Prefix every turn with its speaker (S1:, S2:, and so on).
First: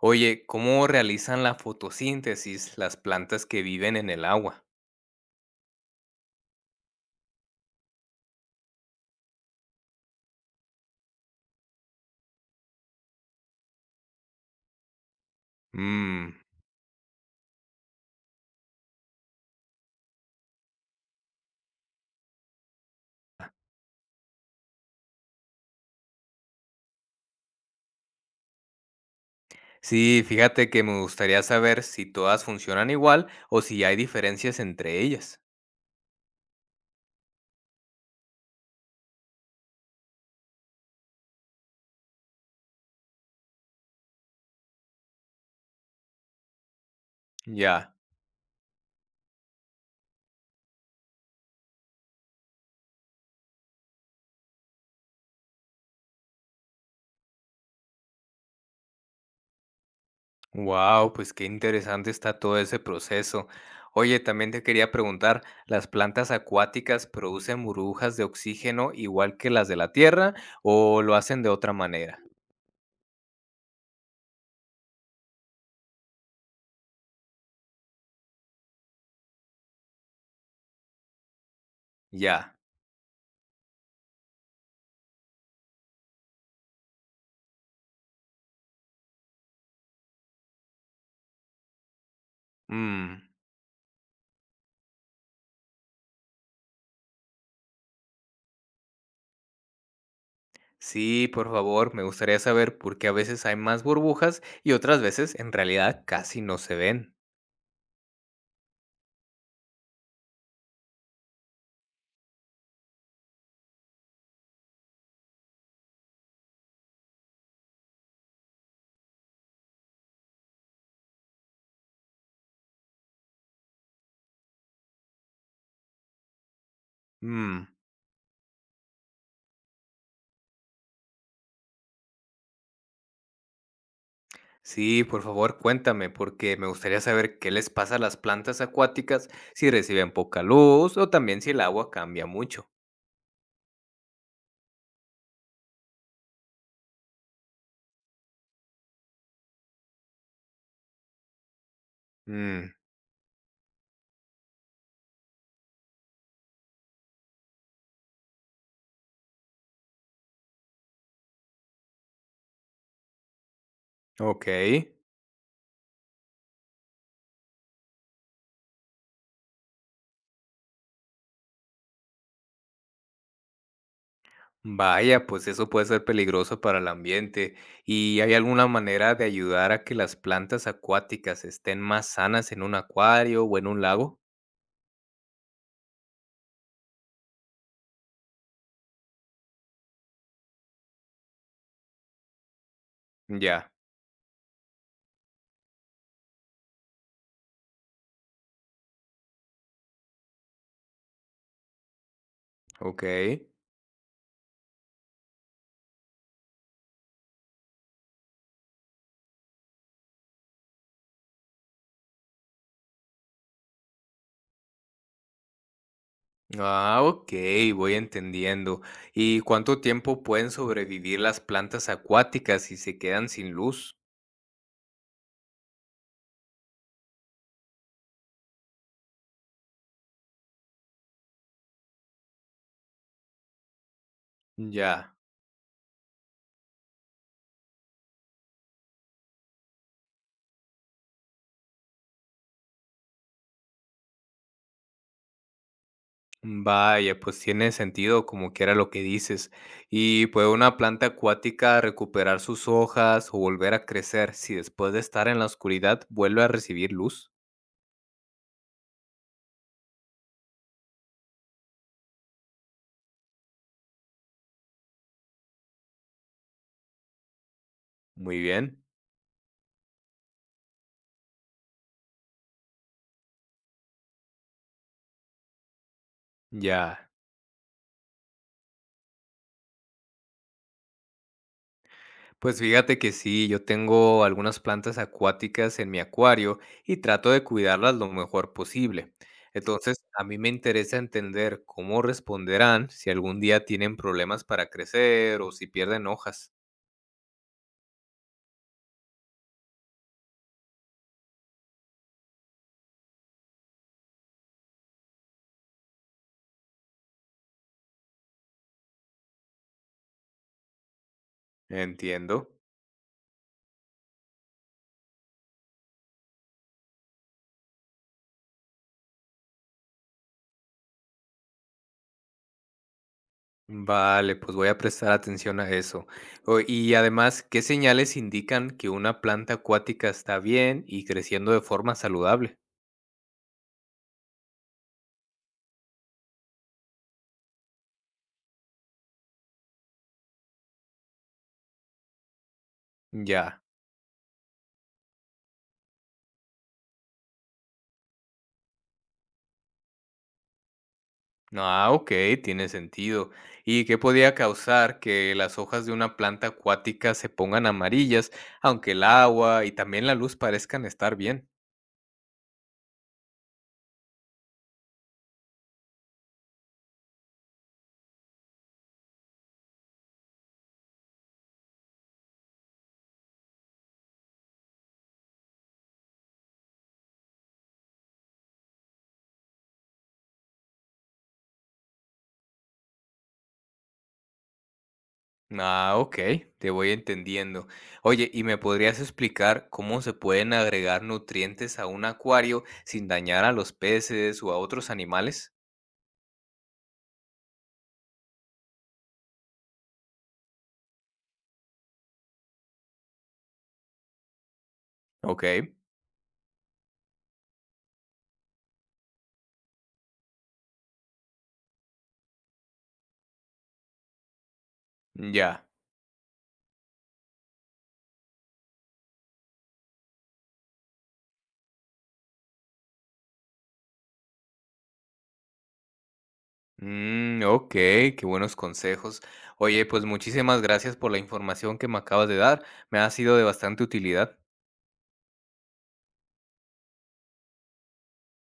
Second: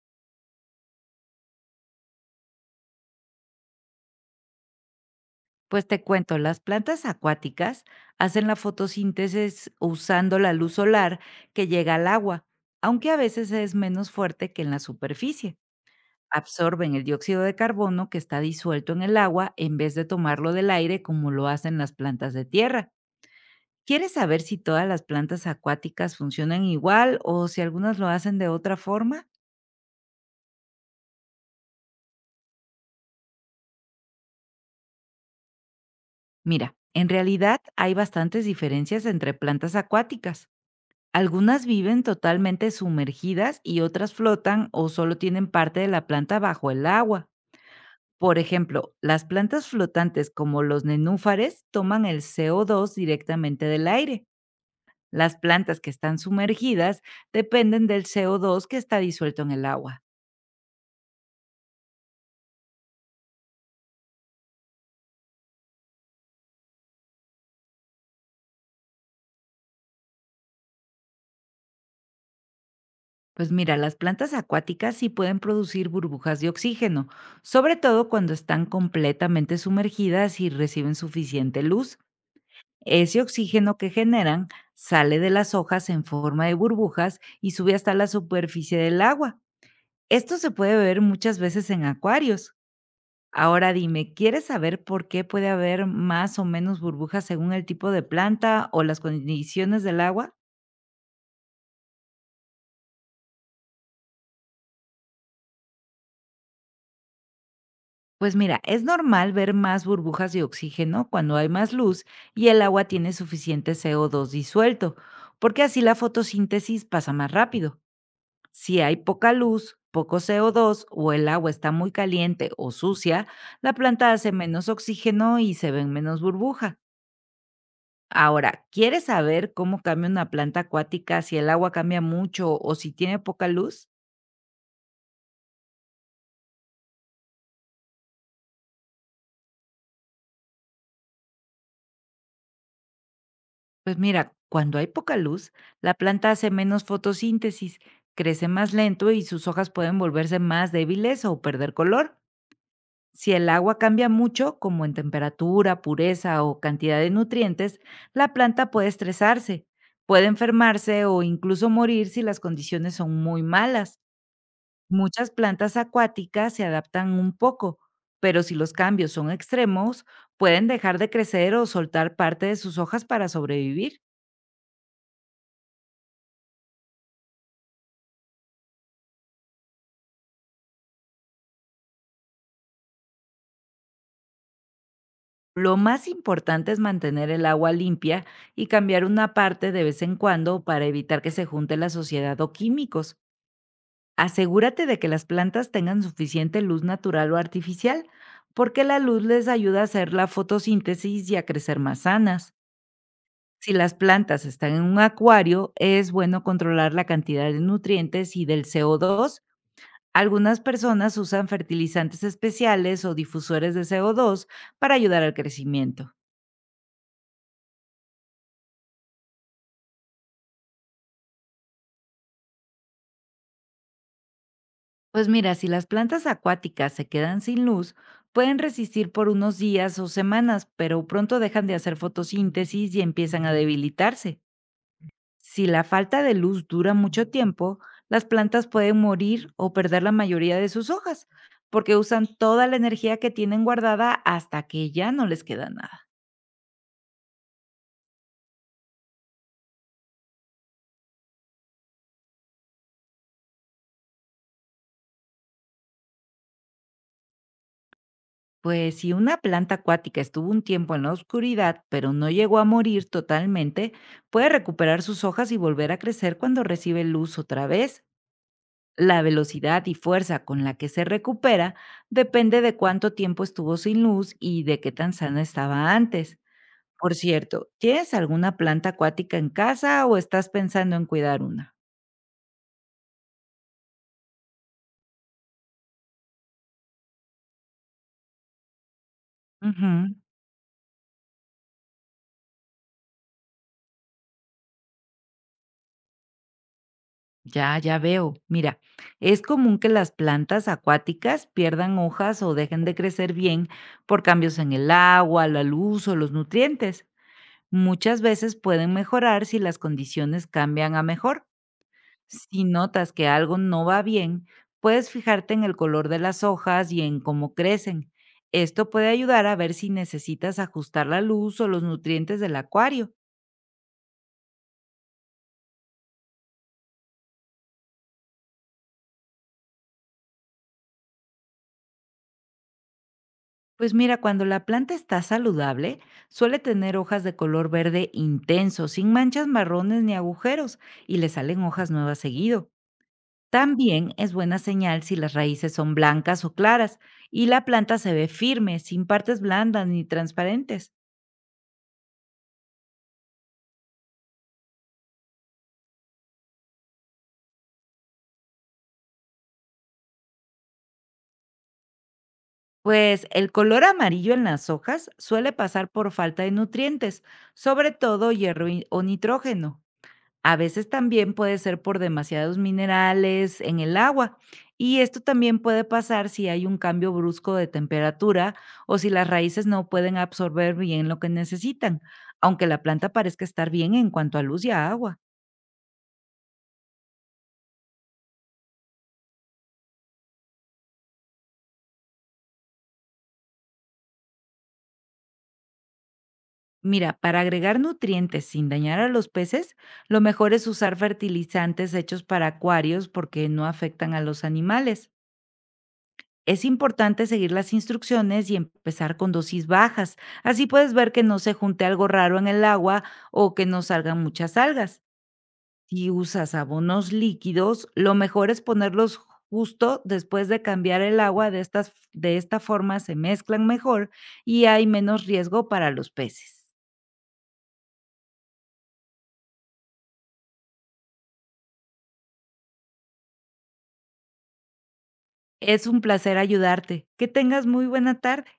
S1: Oye, ¿cómo realizan la fotosíntesis las plantas que viven en el agua?
S2: Pues te cuento, las plantas acuáticas hacen la fotosíntesis usando la luz solar que llega al agua, aunque a veces es menos fuerte que en la superficie.
S1: Mm.
S2: Absorben el dióxido de carbono que está disuelto en el agua en vez de tomarlo del aire como lo hacen las plantas de tierra. ¿Quieres saber si todas las plantas acuáticas funcionan igual o si algunas lo hacen de otra forma?
S1: Sí, fíjate que me gustaría saber si todas funcionan igual o si hay diferencias entre ellas.
S2: Mira, en realidad hay bastantes diferencias entre plantas acuáticas. Algunas viven totalmente sumergidas y otras flotan o solo tienen parte de la planta bajo el agua.
S1: Ya.
S2: Por ejemplo, las plantas flotantes como los nenúfares toman el CO2 directamente del aire. Las plantas que están sumergidas dependen del CO2 que está disuelto en el agua.
S1: Wow, pues qué interesante está todo ese proceso. Oye, también te quería preguntar, ¿las plantas acuáticas producen burbujas de oxígeno igual que las de la tierra o lo hacen de otra manera?
S2: Pues mira, las plantas acuáticas sí pueden producir burbujas de oxígeno, sobre todo cuando están completamente sumergidas y reciben suficiente luz.
S1: Ya.
S2: Ese oxígeno que generan sale de las hojas en forma de burbujas y sube hasta la superficie del agua. Esto se puede ver muchas veces en acuarios.
S1: Mm.
S2: Ahora dime, ¿quieres saber por qué puede haber más o menos burbujas según el tipo de planta o las condiciones del agua?
S1: Sí, por favor, me gustaría saber por qué a veces hay más burbujas y otras veces en realidad casi no se ven.
S2: Pues mira, es normal ver más burbujas de oxígeno cuando hay más luz y el agua tiene suficiente CO2 disuelto, porque así la fotosíntesis pasa más rápido. Si hay poca luz, poco CO2 o dos o el agua está muy caliente o sucia, la planta hace menos oxígeno y se ven menos burbujas.
S1: Mm.
S2: Ahora, ¿quieres saber cómo cambia una planta acuática si el agua cambia mucho o si tiene poca luz?
S1: Sí, por favor, cuéntame, porque me gustaría saber qué les pasa a las plantas acuáticas si reciben poca luz o también si el agua cambia mucho.
S2: Pues mira, cuando hay poca luz, la planta hace menos fotosíntesis, crece más lento y sus hojas pueden volverse más débiles o perder color.
S1: Mm.
S2: Si el agua cambia mucho, como en temperatura, pureza o cantidad de nutrientes, la planta puede estresarse, puede enfermarse o incluso morir si las condiciones son muy malas.
S1: Ok.
S2: Muchas plantas acuáticas se adaptan un poco, pero si los cambios son extremos, pueden dejar de crecer o soltar parte de sus hojas para sobrevivir.
S1: Vaya, pues eso puede ser peligroso para el ambiente. ¿Y hay alguna manera de ayudar a que las plantas acuáticas estén más sanas en un acuario o en un lago?
S2: Lo más importante es mantener el agua limpia y cambiar una parte de vez en cuando para evitar que se junte la suciedad o químicos.
S1: Ya,
S2: Asegúrate de que las plantas tengan suficiente luz natural o artificial, porque la luz les ayuda a hacer la fotosíntesis y a crecer más sanas.
S1: ok.
S2: Si las plantas están en un acuario, es bueno controlar la cantidad de nutrientes y del CO2. Algunas personas usan fertilizantes especiales o difusores de CO2 para ayudar al crecimiento.
S1: Ah, ok, voy entendiendo. ¿Y cuánto tiempo pueden sobrevivir las plantas acuáticas si se quedan sin luz?
S2: Pues mira, si las plantas acuáticas se quedan sin luz, pueden resistir por unos días o semanas, pero pronto dejan de hacer fotosíntesis y empiezan a debilitarse.
S1: Ya,
S2: Si la falta de luz dura mucho tiempo, las plantas pueden morir o perder la mayoría de sus hojas, porque usan toda la energía que tienen guardada hasta que ya no les queda nada.
S1: vaya, pues tiene sentido como que era lo que dices. ¿Y puede una planta acuática recuperar sus hojas o volver a crecer si después de estar en la oscuridad vuelve a recibir luz?
S2: Pues si una planta acuática estuvo un tiempo en la oscuridad, pero no llegó a morir totalmente, puede recuperar sus hojas y volver a crecer cuando recibe luz otra vez.
S1: Muy bien,
S2: La velocidad y fuerza con la que se recupera depende de cuánto tiempo estuvo sin luz y de qué tan sana estaba antes.
S1: ya.
S2: Por cierto, ¿tienes alguna planta acuática en casa o estás pensando en cuidar una?
S1: Pues fíjate que sí, yo tengo algunas plantas acuáticas en mi acuario y trato de cuidarlas lo mejor posible. Entonces,
S2: Ujú.
S1: a mí me interesa entender cómo responderán si algún día tienen problemas para crecer o si pierden hojas.
S2: Ya, ya veo. Mira, es común que las plantas acuáticas pierdan hojas o dejen de crecer bien por cambios en el agua, la luz o los nutrientes. Muchas veces pueden mejorar si las condiciones cambian a mejor.
S1: Entiendo.
S2: Si notas que algo no va bien, puedes fijarte en el color de las hojas y en cómo crecen. Esto puede ayudar a ver si necesitas ajustar la luz o los nutrientes del acuario.
S1: Vale, pues voy a prestar atención a eso. Y además, ¿qué señales indican que una planta acuática está bien y creciendo de forma saludable?
S2: Pues mira, cuando la planta está saludable, suele tener hojas de color verde intenso, sin manchas marrones ni agujeros, y le salen hojas nuevas seguido.
S1: Ya.
S2: También es buena señal si las raíces son blancas o claras y la planta se ve firme, sin partes blandas ni transparentes.
S1: No, ah, ok, tiene sentido. ¿Y qué podía causar que las hojas de una planta acuática se pongan amarillas, aunque el agua y también la luz parezcan estar bien?
S2: Pues el color amarillo en las hojas suele pasar por falta de nutrientes, sobre todo hierro y- o nitrógeno. A veces también puede ser por demasiados minerales en el agua. Y esto también puede pasar si hay un cambio brusco de temperatura o si las raíces no pueden absorber bien lo que necesitan, aunque la planta parezca estar bien en cuanto a luz y a agua.
S1: Ah, ok, te voy entendiendo. Oye, ¿y me podrías explicar cómo se pueden agregar nutrientes a un acuario sin dañar a los peces o a otros animales?
S2: Mira, para agregar nutrientes sin dañar a los peces, lo mejor es usar fertilizantes hechos para acuarios porque no afectan a los animales.
S1: Ok,
S2: Es importante seguir las instrucciones y empezar con dosis bajas. Así puedes ver que no se junte algo raro en el agua o que no salgan muchas algas.
S1: ya.
S2: Si usas abonos líquidos, lo mejor es ponerlos justo después de cambiar el agua. De esta forma se mezclan mejor y hay menos riesgo para los peces.
S1: Mm, ok, qué buenos consejos. Oye, pues muchísimas gracias por la información que me acabas de dar. Me ha sido de bastante utilidad.
S2: Es un placer ayudarte. Que tengas muy buena tarde.